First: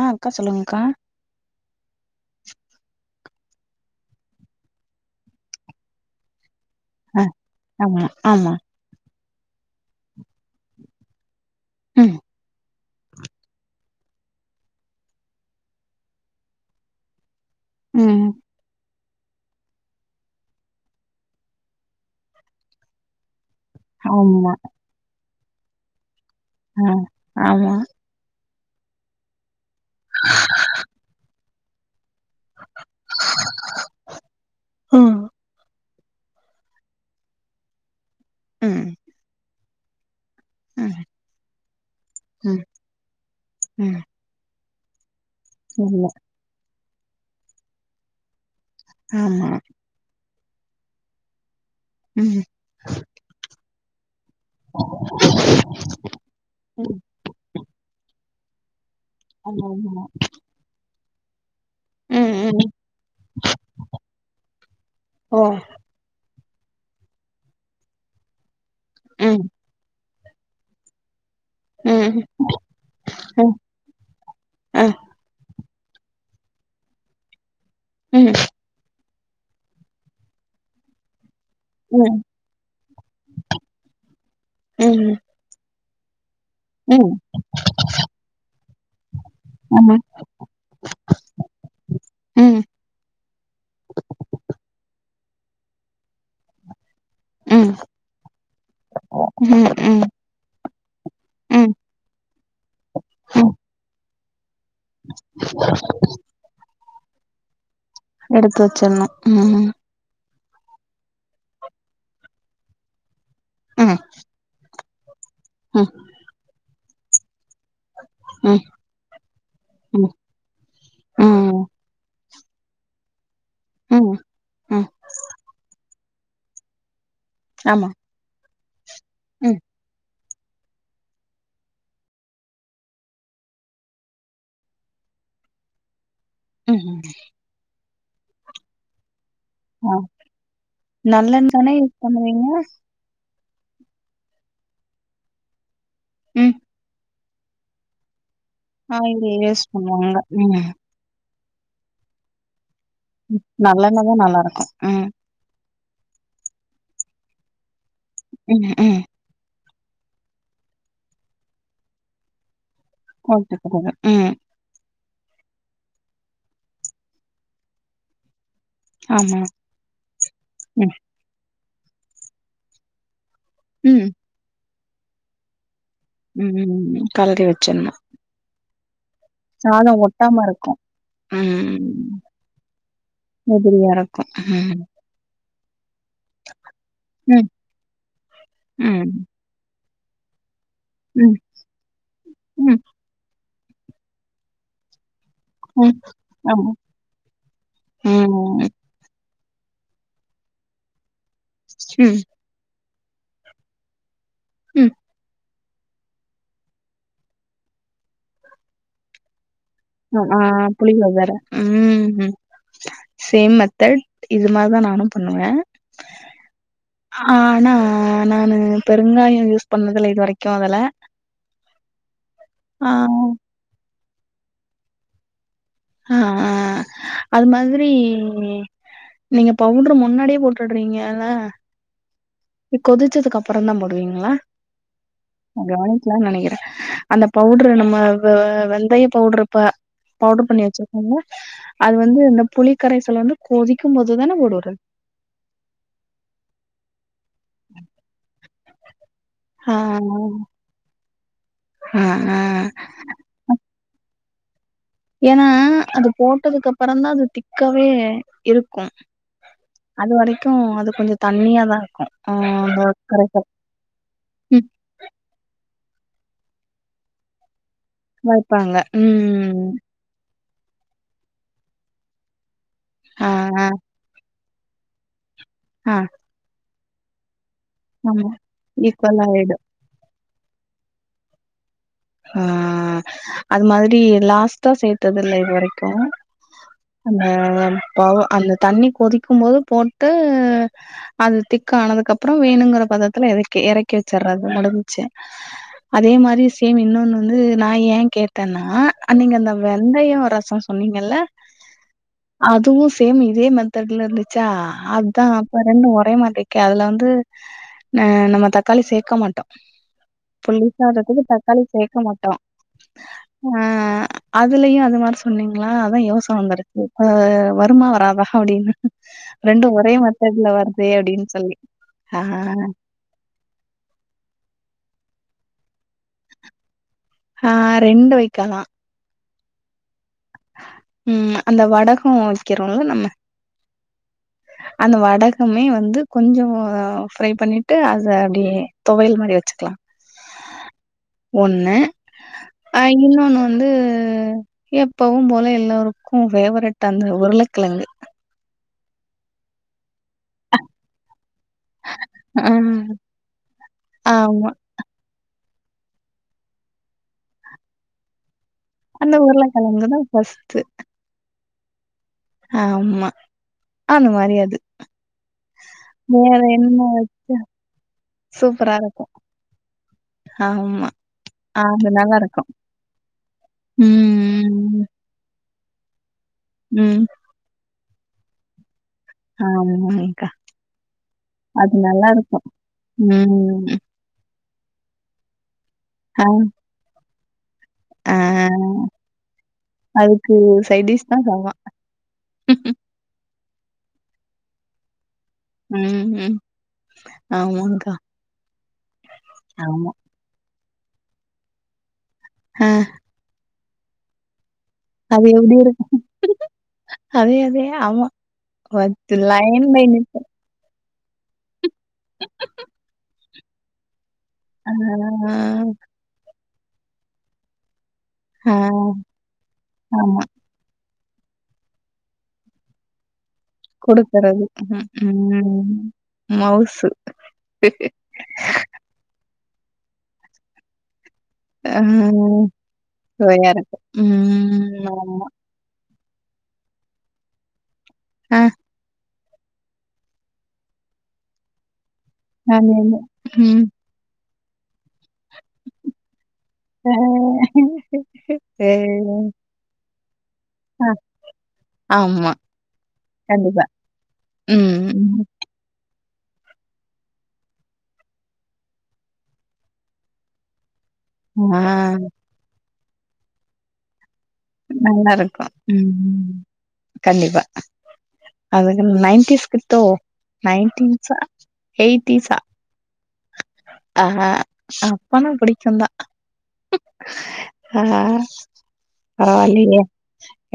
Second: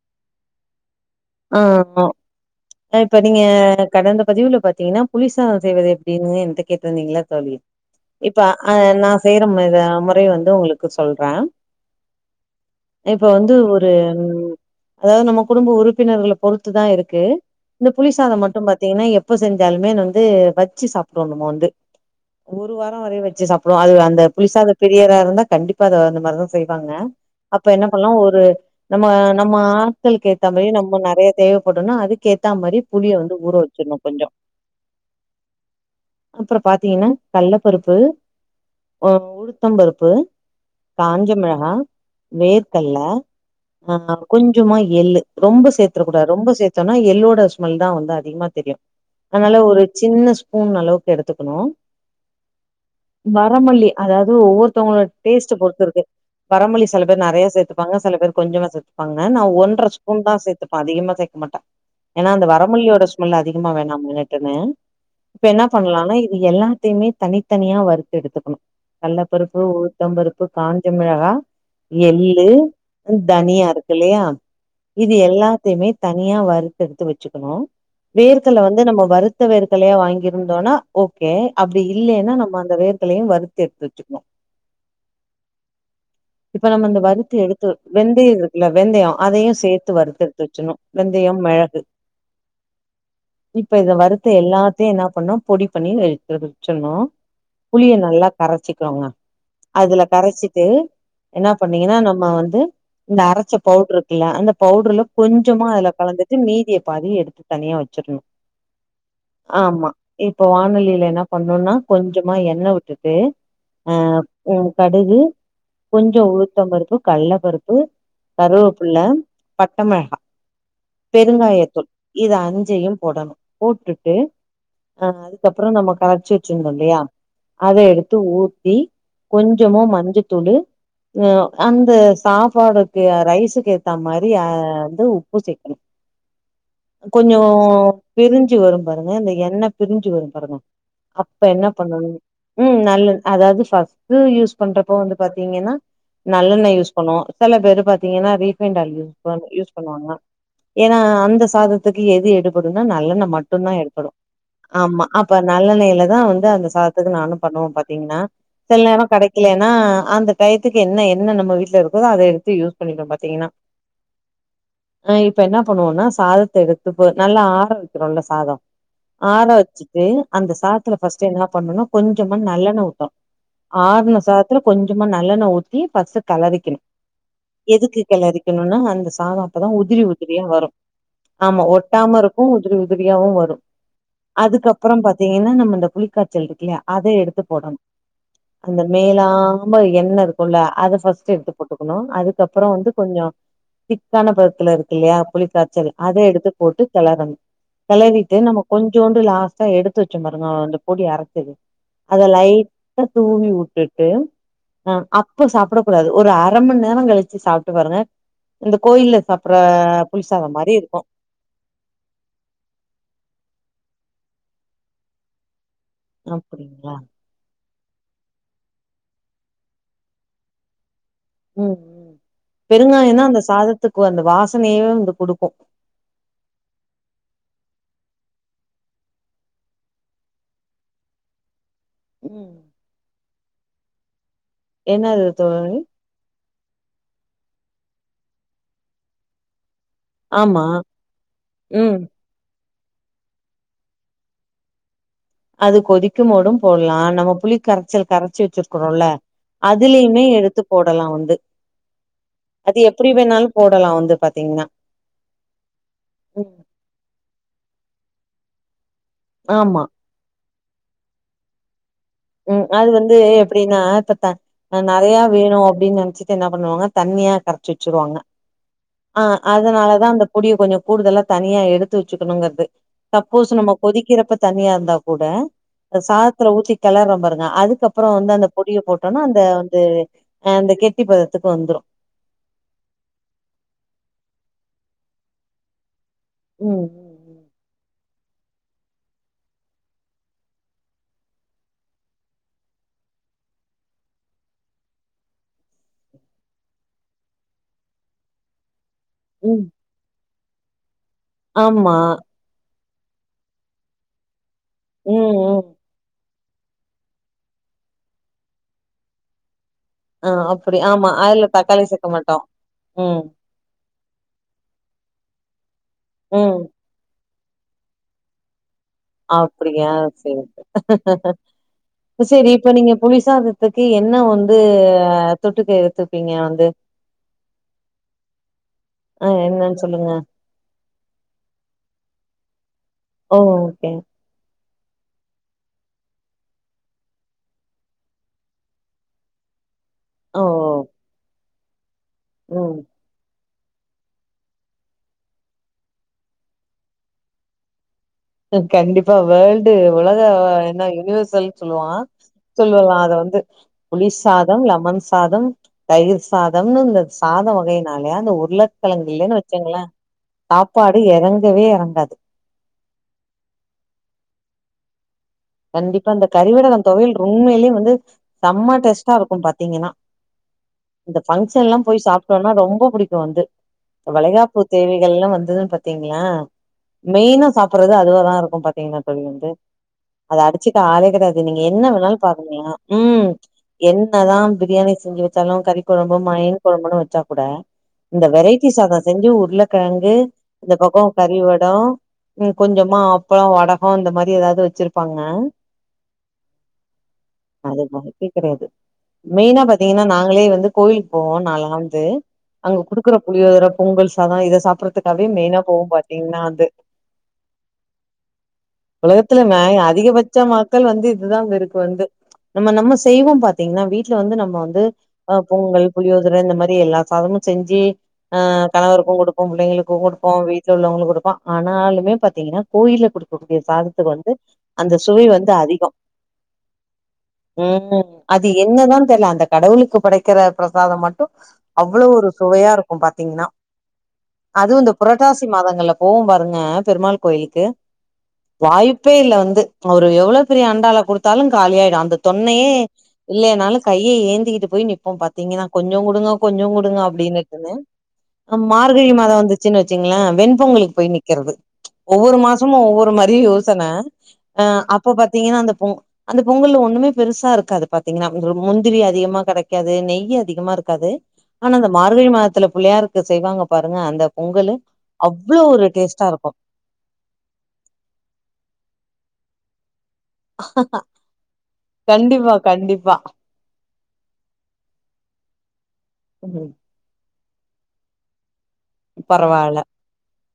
ஆ அக்கா சொல்லுங்கா ஆமா இப்ப நீங்க கடந்த பதிவுல பாத்தீங்கனா புலி சாதம் செய்வது எப்டின்னு என்ட ஆ கேட்டுருந்தீங்கள தோழி ஆமா இப்ப ஆமா அ நா செய்ற முறை வந்து உங்ளுக்கு சொல்ற ம் இப்ப வந்து ஒரு அதாவது நம்ம குடும்ப உறுப் பினர்கள பொறுத்து தா இருக்கு இந்த புலி ம் சாதம் மட்டு பாத்தீங்கனா எப் ப செஞ்சாலுமே நா வந்து வச்சு சாப்டுவோ நம்ம வந்து ஒரு வாரம் வர வச்சு சாப் அப்புற அது அந்த ஆமா புளிசாத பிரியரா இருந்தா கண்டிப்பா அத வந்து மரு செய்வாங்க ஆ அப்ப ஆமா என்ன பண்லா ஒரு நம்ம நம்ம ஆட்களுக்கு ஏத்த மாரி நம்ம இன்னு நறைய தேவப்படுன்னா அதுக் கேத்தா மாரி புளிய வந்து ஊற வச்சிர்ணு கொஞ்சோ ம் அப்புற பாத்தீங்கனா கல்ல பருப்பு ம் உளுத்தம் பருப்பு ம் காஞ்ச மெளகா ம் வேர்க்கல்ல ம் ஆ கொஞ்சமா எள்ளு ரொம்ப இல்ல சேர்த்தறக்க கூடாது ரொம்ப சேர்த்தோனா எள்ளோட ஸ்மெல் தா வந்து அதிகமாக தெரியு ஆமா அதனால ஒரு சின்ன ஸ்பூன் அளவுக்கு எடுத்துக்கணு ம் வரமல்லி அதாவது ஒவ்வொருதங்ளோட டேஸ்ட்ட பொறுத்து இருக்கு வரமல்லி ம் சில பேர் நறைய சேர்த்தப்பாங்க சில பேர் கொஞ்சமா சேர்த்துப் ப்பாங்க நான் ஆமா ஒன்றர ஆமா ஸ்பூன்தா சேத்துப்ப அதிகமா சேக்க மாட்ட ஏனா ம் அந்த ம் வரமல்லியோட ஸ்மெல் அதிகமா வேணாம்ன்னுட்டுன்னு ஓ இப்ப என்ன பண்ணலானா இது எல்லாத்தய்மே தனித்தனியா வறுத்து எடுத்துக்கணு கள்ள ம் பருப்பு உ ளுத்தம் பருப்பு காஞ்சமிளகா ம் எள்ளு ம் தனியா இருக்கில்லயா ஆ இதெல்லாத்தயுமே தனியா வரறுத்து எடுத்து வெச்சுக்கணு ம் வேர்கல்ல வந்து நம்ம வரு த்த வேர்க்கல்லயா வாங்கியிருந்தோனா ஓகே அப்டி ம் இல்லைனா நம்ம அந்த வேர்க்கல்லயா வறு த்து எத்து வெச்சுக்கணு ம் இப்ப நம்ம இந்த ம் வருத்து எடுத்து வெந்தயோ இருக்கல்ல வெந்தயோ அதையு ஆமா சேத்து வறுத்து எத்து வெச்சனு வெந்தயம், மெளகு ம் இப்ப இத வறுத்த எல்லாத்தையு என்ன பண்ணு பொடி பண்ணி எடுத்து வெச்சிரனு ம் புளிய நல்லா கரச்சிகோங்க ஓ, ம் அதுல ம் கரச்சிட்டு என்னா ம் பண்ணீங்கன்னா நம்ம வந்து இந்த ம் அரச்ச பவுடர் இருக்கல்ல அந்த பவு கொஞ்சமா அதுல கலந்துட்டு மீதிய பாதி எடுத்து தனியா வெச்சிரணு எடுத்து வச்சிர்ணு ம் ம் ஆமா இப்ப வானலைல என்ன பண்ணணுனா கொஞ்சமா எண்ண விட்டுட்டு அ ம் உ கடுகு ம் கொஞ்சோ உளுத்தம் பருப்பு, கல்ல பருப்பு, ம் கருவேப்புள்ள டம ம் பெருங்காயத்தூள் இது அஞ்சயும் போடணு போட்டுட்டு ம் ம் அதுக்கப்றோ நம்ம கரச்சு வெச்சிருந்தோ இல்லயா அத ஆமா எ த்து ஊத்தி ம் கொஞ்சமா மஞ்சத்தூளு ஒ அந்த சாப்பாடுக்கு ரைஸுக்கு ஏத்தா மாரி அ வந்து உப்பு சேக்கணு ம் கொஞ்சோ பிரிஞ்சு வரும் பாருங்க அந்த எண்ண ஆ பிரிஞ்சு வரும் பாருங்க அப்ப நல்லெண்ண என்ன தானே யூஸ் பண்ணு பண்ணுவீங்க ம் நல்ல அதாவது ஃபர்ஸ்ட்டு யூஸ் பண்றப்போ வந்து பாத்தீங்கன்னா ம் நல்லெண்ண யூஸ் பண்ணுவோ சில பேரு பாத்தீங்கன்னா ரீஃபைண்டு ஆயில் யூஸ் பண் யூஸ் பண்ணுவ நீங்க ஏனா அந்த சாதத்துக்கு எது எடுபடுனா நல்லெண்ண மட்டுந்தா எடுபடு நல்லெண்ணதா நல்லா இருக்கு ஆமா ம் அப்ப நல்லெண்ணெய்லதா வந்து அந்த சாதத்துக்கு நானு பண்ணுவ பாத்தீங்கன்னா ம் சில ம் நேரோ கெட க்கலனா அந்த டயத்துக்கு என்ன எண்ணெ நம்ம வீட்ல இருக்குதோ அத எடுத்து யூ ஓகே சகோதர் ம் ஆ இப்ப என்ன பண்ணுவோனா சாதத்த எடுத்துப்போ நல்லா ஆர வெக்கிறோல்ல சாதோ ஆமா ஆர வெச் து அந்த ம் சாதத்துல ஃபர்ஸ்ட் என்ன பண்ணனுனா கொஞ்சமா நல்லெண்ண வுட்டோ ம் ஆறுண சாத த்துல கொஞ்சமா நல்லெண்ண ஊத்தி ஃபர்ஸ்ட் கெளறிக்கணு ம் கலறி வச்சிர்ணு எதுக்கு கெளறி க்கனுனா அந்த சாதோ அப்பதா உதிரி உதிரியா ஒட்டாம வரு இருக்கு ஆமா ஒட்டாம ம் இருக்கு உதிரி உதிரியாவு வரு உதிரியா இருக்கு ம் அதுக்கப்பறம் பா த்தீங்கன்னா நம்ம இந்த புளிக்காய்ச்சல் இருக்கில்லயா அத எடுத்து ம் போடணு அந்த ம் மேலா ரொம்ப எண்ணெ இருக்குல்ல அத ஃபர்ஸ்ட் ம் எடுத்து போட்டுக்கணு அதுக்கப்பறோ ம் வந்து கொஞ்சோ திக்கான பதத்துல இருக்கில்லயா புளி க்காய்ச்சல் ம் அத எடுத்து ஆமா போட்டு கெளறணு கெளறிட்டு நம்ம ம் கொஞ்சோண்டு லா ஸ்ஸா எடுத்து வெச்சோம் பாருங்க அந்த பொடி அரச்சது ம் அத லைட்டா தூவி விட்டுட்டு ம் அ அப்ப சாப்ட கூடாது ஒரு அர மணி நேரோங் கழிச்சு சாப்ட்டு பாருங்க இந்த கோயில்ல சாப்டற ஆ ஆ புளியோதர ம் சேம் மெத்தேட் இது மாரிதா நானு பண்ணுவ அப்டிங்ளா அ ஆனா நானு பெருங்காயோ யூஸ் பண்ணதுல இல்ல இது வரைக்கு அதுல ம் ஆ பெருங்காயந்தா அந்த சாதத்துக்கு அந்த வாசனைய வந்து குடுக்கு ஆ ஆ அது மாதிரி நீங்க பவுடரு முன்னாடியே போட்டுடுறீங்கல்ல ம் கொதிச்சதுக்கு அப்புறோ தா போடுவீங்களா என்னது தோழி நா நெனைக்கிறே அந்த பவுடரு நம்ம வெ வெந்தய பவுடரு இப்ப பவுடர் பண்ணி ஆமா வச்சிருக்கோமில்ல ம் அது வந்து இந்த புளிக்கரைசலை வந்து கொதிக்கும் போதுதானே போடுவுறது அது கொதிக்கும் மோடும் போடலா நம்ம புளி கரைச்சல் கரைச்சி வச்சிருகோரோல்ல ஆ அதுலயுமே எடுத்து போடலா வந்து ஆ ஆ அது எப் எப்டி வேணாலு போடலா வந்து பாத்தீங்கன்னா ஏன்னா அது ம் போட்டதுக்கு அப்புறந்தா அது திக்கவே இருக்கும் ஆமா அது வரைக்கு அது கொஞ்சோ தண்ணிய தா இருக்கு ம் அது வந்து எப் படின்னா இப்ப த ம் அ நெறையா வேணு அப்டின்னு நெனைச்சிட்டு என்ன பண்ணுவாங்க தண்ணியா கர ச்சுருவாங்க வைப்பாங்க ஆ ம் அதனாலதா அந்த பொடிய கொஞ்சோ கூடுதலா தனியா எடுத்து வச்சுக்கணுங்கிறது ஆ சப்போஸ் ஆ நம்ம கொதிக் கிறப்ப தண்ணியா இருந்தா கூட ஆ அந்த சாதத்துல ஊத்தி கெளறம் பாருங்க அதுக் கப்புறம் ஆமா வந்து அந்த பொடியை ஈக்குவல் போட்டோனா அந்த ஆயிடும் வந்து அ அந்த கெட்டி பதத்துக்கு வந்துரு ஆ அது மாதிரி லாஸ்டா சேத்தது இல்ல இது வரைக்கு ம் அந்த ம் பவோ அந்த தண்ணி கொதிக்கும்போது போட்டு அது திக்க ஆனதுக்கு அப்புறோ வேணுங்கிற பதத்துல எறக்க எறக்கி வச்சடறது முடிஞ்ச்சு அதே மாரி சேம் இன்னொன்னு வந்து நா ஏ கேட்டேன்னா நீங்க அந்த ம் ம். வெந்தய ரசோ சொன்னீங்கல்ல ஆமா அதுவு சேம் இதே மெத்தேட்ல இருந்துச்சா அதுதா ம் அப்ப ம் ரெண்டு ஒரே மாட்டி கே அதுல வந்து அ நம்ம தக்காளி சேக்க மாட்டோ ஆ அப்டி ஆமா அதுல தக்காளி சேக்க மாட்டோ உ ஆ அதுலயு அது மாரி சொன்னீங்களா அதா யோசனை ம் வந்துருக்கு அ வருமா வராதா அப்டின்னு ரெண்டு அப்டியா ஒரே செரி மெத்தட்ல வருதே அப்டின்னு சொல்லி ஆ செரி இப்ப நீங்க புளிசா த்துக்கு என்ன வந்து தொட்டுக்கு எடுத்துப்பீங்க வந்து ஆ ரெண்டு வெக்காலா ஆ என்னன்னு சொல்லுங்க உ அந்த வடகோ வெக்கிறோல நம்ம ஓ ஓகே அந்த வடகமே வந்து கொஞ்சோ ஃப்ரை பண்ணிட்டு அத அப்டியே தொவையல் மாரி வெச்சுக்கலா ஓ ஒன்னு ம் அ இன்னொன்னு வந்து எப்பவு போல எல்லோருக்கு ஃபேவரட் அந்த உருளைக்கிழங்கு கண்டிப்பா வேர்ல்டு உலக என்ன யூனிவர்ல்னு சொல்லுவா ஆ சொல்லலா அத வந்து புளி ஆமா சாதோ லெமன் சாதம் தயிர் சாதம்னு இந்த சாத வகைனாலையா அந்த உர்ள கிழங்கு அந்த இல்லேன்னு வச்சுங்களே உருளக்கெழங்குதா ஃபஸ்ட்டு சாப்பாடு எறங்கவே எறங்காது ஆமா அந்த மாரி அது கண்டிப்பா அந்த வேற கரிவெடகோ என்ன தொவயைல் ரோம் உண்மையிலே வந்து செம்மா டேஸ்ட்டா இருக்கு பாத்தீங்கென்னா ஆமா. இந்த ஆ ஃபங்ஷன் எல்லா அது போய் நல்லாருக்கும். சாப்ட்டோன்னா ரொம்ப பிடிக்கு வந்து வளைகாப்பு ம், ம், தேவை எல்லா வந்தது பாத்தீங்களா ம். மெயினா சாப்புறது அதுலதா இருக்கு பாத்தீங்கன்ன ஆமா க் அத அடிச்சுக்க ஆளே கெடையாது நீங்க என்ன வேணாலு பாக்குனிங்கலா உம் ம். என் என்ன தா பிரியாணி செஞ்சு வச்சாலு கறி கொழம்பு ஆ, மயின் கொழம்புன்னு வச்சா கூட ஆ இந்த வெரைட்டி சாதோ செஞ்சு உர்ளக்கெழங்கு அதுக்கு இந்த சைட் பக்கோ டிஷ் தான் கறி செம. வடோ உம் கொஞ்சமா அப்பளோ வடகோ இந்த மாரி ஏதாது வச்சு இருப்பாங்க உம் உம் அது வாய்ப்பே கெடையாது மெய்ன்னா ஆமா. பாத்தீங்கென்னா நாங்களே வந்து கோயிலுக்கு போவோ நாளா வந்து ஆ அங்க குடுக்குற புளியோதர பொங்கல் சாதோ இத சாப்பறதுக் அத்துக்காவே அது எப்டி மெய்ன்னா போ இருக்கும்? பாத்தீங்கென்னா அது அதே அதே ஆமா. வச்சு உலகத்துல மே லைன் பை அதிகோ நிப்பா வச்ச மக்கள் வந்து இதுதா அங்க இருக்கு வந்து நம்ம நம்ம செய்வோ பாத்தீங்கன்னா வீட்டுல வந்து நம்ம வந்து ஹ பொங்கல் புளியோதர இந்த மாரி எல்லா சாதமு செஞ்சு ஆ கணவருக்கு கொடுப்போ புள்ளைங்களுக்கு ஆமா. கொடுப்போ வீ ட்டுல உங்களுக்கு குடுப்போ ஆனாலுமே பாத்தீங்கென்னா கோயில்ல குடுக்கக்கூடிய சாதத்துக்கு வந்து குடுக்கறது. ம், அந்த சுவை வந்து ம். அதிகோ மவுசு. உம் அது என்னதா தெர்ல அந்த கடவுளுக்கு படைக்கிற பிரசாதோ மட் டு ஆ அவ்வளோ ஒரு சுவையா இருக்கு பாத்தீங்ன்னா சுவையா இருக்கும். அது ம் ஆமா. புரட்டாஸ் சி மாதங்கள்ல போவு பாருங்க பெருமாள் கோயிலுக்கு ஆ வாய்ப்பே இல்லை வந்து அவரு எவ்வளோ பெரிய அண்டால கொடுத்தாலு காலியாயிடு அந்த தொன்னையே அது என்ன ம். இல்லைனாலு கையே ஏந்தியிட்டு போய் நிப் போ அப்ப பாத்தீங்கென்னா கொஞ்சோ குடுங்க கொஞ்சோ குடுங்க ஆ அப்டின்னுட்டுனு ம் சேரிங்க. மார்கழி மாதம் வந்து சின்ன வச்சுங்களே அ வெண்பொங்கலின் போய் நிக்கறது ஆமா. ஒவ்வொரு மாசமு ஒவ்வொரு மாரி கண்டிப்பா. யோசன ஆ ம். அப்போ பாத்தீங்கன்னா அந்த பொ அந்த பொங்கல்ல ஒண்ணமே பெருசா இருக்காது பாத்தீங்கன்னா முந்திரி அதிகமா கெடைக்காது நெய் அதிகமா இருக்காது ம். ஆ ஆனா அந்த மார்கழி மாதத்துல பிள்ளையாருக்கு செய்வாங்க பாருங்க அந்த பொங்கலு நல்லாருக்கும். அவ்ளோவு ஒரு டேஸ்ட்டா ம். இருக்கு கண்டிப்பா அதுங்க நைன்டீஸ் கிட்டோ நைன்டின்ஸா எயிட்டிஸா கண்டிப்பா கண்டிப்பா ஆ ஹ அப்பானா பிடிக்குந்தா உம் ஆ ஹ பரவால்ல பரவலியே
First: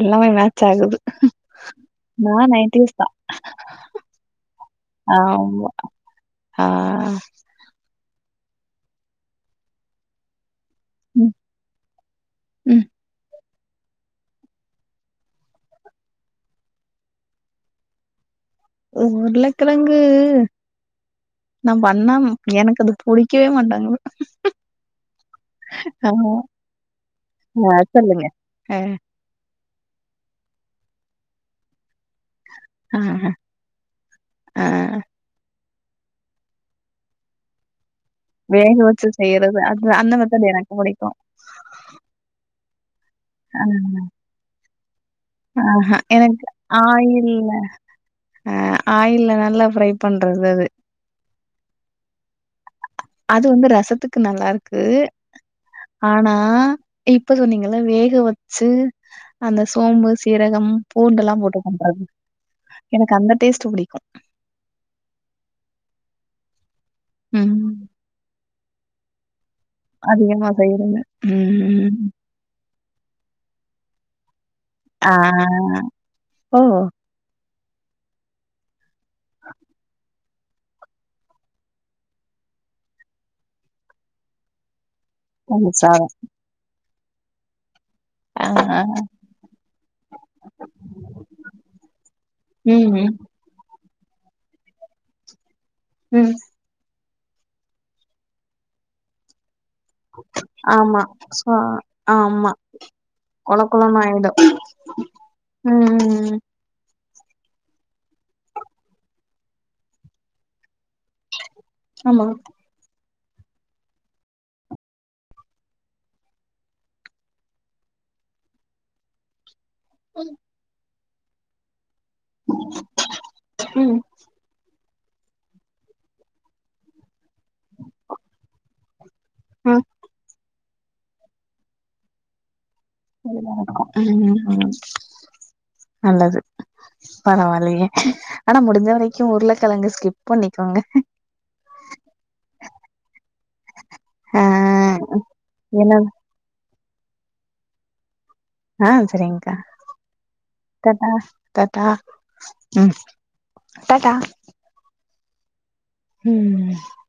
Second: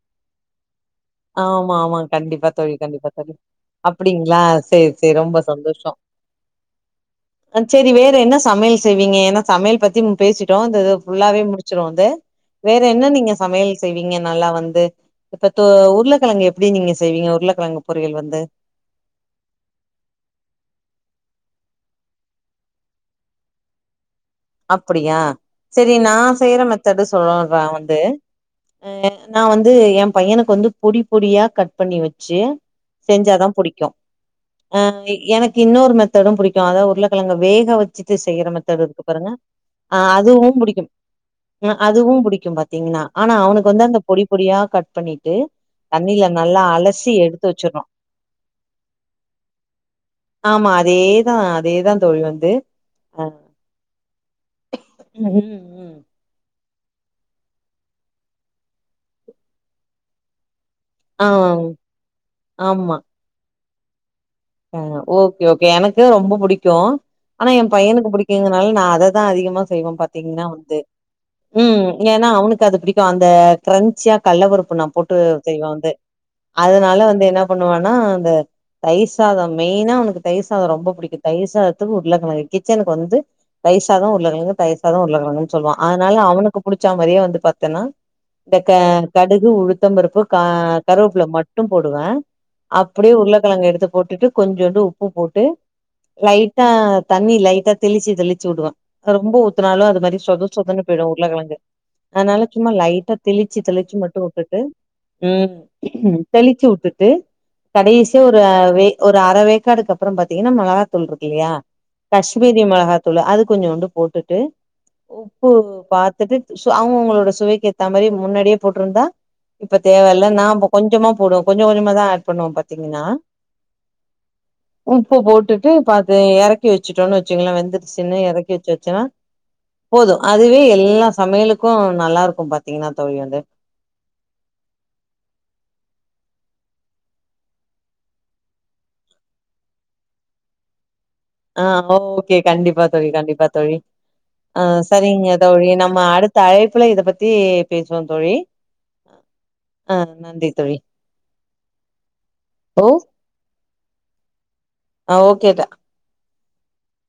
எல்லாமே மேட்ச் ஆகுது ஆமா ஆமா கண்டிப்பா நான் தொழி கண்டிப்பா தோழி அப்டிங்களா சேரி சேரி ரொம்ப ஆம்மா ஆ செரி வேற என்ன சமையல் செய்வீங்க ஏன்னா சமையல் பத்தி பேசிட்டோ இந்த ம், ஃபுல்லாவே முடிச்சிருவோது வேற ம். என்ன நீங்க சமயல் செய்வீங்க நல்லா வந்து இப்பத் ஊர் உருளக்கெழங்கு எப்டி நீங்க செய்வீங்க உருளக்கெழங்கு பொறியல் வந்து உருளக்கெழங்கு நா பண்ணா எனக்கு அது புடிக்கவே மாட்டேங்கிது அப்டியா சேரி நா செய்ற மெத்தடு சொல்றே ஆ வந்து சொல்லுங்க. அ நா வந்து எ பையனுக்கு வந்து பொடி பொடியா கட் பண்ணி வச்சு ஆஹ செஞ்சாதா புடிக்கு ஆ அ எனக்கு இன்னோரு மெத்தடு புடிக்கு அதா உருளக்கெழங்க வேக வச்சுட்டு செய்யுற வேக மெத்தடுருக்கு வச்சு செய்யறது அது ஆ அந்த அதுவு மெத்தட் எனக்கு புடிக்கு புடிக்கும். அதுவு புடிக்கு பாத் தீங்னா ஆனா அவனுக்கு வந்து அந்த பொடி பொடியா கட் பண்ணிட்டு தண்ணில எனக்கு நல்லா அலசி எடுத்து வச்சர்னு ஆ ஆயில்ல நல்லா ஃப்ரை பண்றது அது அதா அதேதா தோழி வந்து அ அது வந்து ரசத்துக்கு நல்லாருக்கு ம் ம் ஆனா இப்ப சொன்னீங்கல வேக வச்சு அந்த சோம்பு சீரகம் ஆ பூண்டெல்லா போட்டு பண்றாங்க எனக்கு அந்த டேஸ்ட் புடிக்கு ஆ ஓகே ஓகே எனக்கு ரொம்ப புடிக்கு ஆனா எ ம். பையனுக்கு பிடிக்குங்கனால நா அததா அதிகமா செய்வோ பாத்தீங்கனா அதிகமா வந்து செய்றது. ம் ஏன்னா அவனுக்கு அது பிடிக்கு அந்த கிரஞ்சியா கட்லபருப்புண்ணா ஆ. போட்டு செய்வே வந்து ஓ! அதுனால வந்து என்ன பண்ணுவனா அந்த தையிர் சாதம் மெயினா அவனுக்கு தயிர் சாத ரொம்ப புடிக்கு தயிர் சாதத்துக்கு உருளக்கெழங்கு கிச்சனுக்கு வந்து தயிர் சாத உருளக்கெழங்கு தயிர் சாத உருளங்கெழங்குன்னு சொல்லுவா தயிர் சாதம். அதுனால அவனுக்கு புடிச்சா மாரியே வந்து பாத்தேன்னா ஆ. இந்த க கடுகு உளுத்தம்பருப்பு கா கருவெப்புல மட்டும் போடுவே ம் ம் கிழங்க எடுத்து போட்டுட்டு கொஞ்சோண்டு உப்பு போட்டு ம். லைட் டா தண்ணி லைட்டா தெளிச்சு தெளிச்சு விடுவே ரொம்ப ஊத்துனாலு அது ஒரு மாரி சொத சொதன்னு ஆமா. போயிடு சோ உருளக்கெழங்கு அதுனால ஆமா. சும்மா லைட்டா தெளிச்சு கொழ தெளிச்சு கொழன்னு மட்டும் ஆயிடும். வுட்டுட்டு ம் தெளிச்சு வுட்டுட்டு கடேசியா ஒரு வே ஒரு அர வேக்காடுக்கு அப்பறம் பாத்தீங்கனா மொளகாத்தூள் இருக்கு இல்லியா ஆமா. கஷ்மீரி மொளகாத்தூளு அது கொஞ்சோண்டு போட்டுட்டு உப்பு பாத்துட்டு அவங்கவுங்களோட சுவைக்கு ஏத்த மாரி முன்னாடியே போட்ருந்தா இப்ப தேவ இல்ல ம், நா கொஞ்சமா போடு கொஞ்ச கொஞ்சமாதா ஆட் பண்ணுவோ பாத்தீங்கன்னா ம் உப்பு போட்டுட்டு பாத்து எறக்கி வச்சுட்டோன்னு வச்சுங்களே வெந்துசுனு எறக்கி வச்சு வச்சோனா ம். போது அதுவே எல்லா சமையலுக்கு நல்லாருக்கும் பாத்தீங்கனா ம் ம் ம் நல்லது பரவால்லியே ஆனா முடிஞ்ச வரைக்கு உருளக்கெழங்கு ஸ்கிப் பண்ணிக்கோங்க ஆ ஓகே கண்டிப்பா தோழி கண்டிப்பா தோழி ஆ சரிங்க தோழி என்ன நம்ம அடுத் த அழைப்புல இத பத்தி பேசுவோ தோழி ஆ செரிங்கா ஆ நன்றி தோழி டாட்டா டாட்டா ஓ ம் டாட்டா ஆ ஓகேடா ம்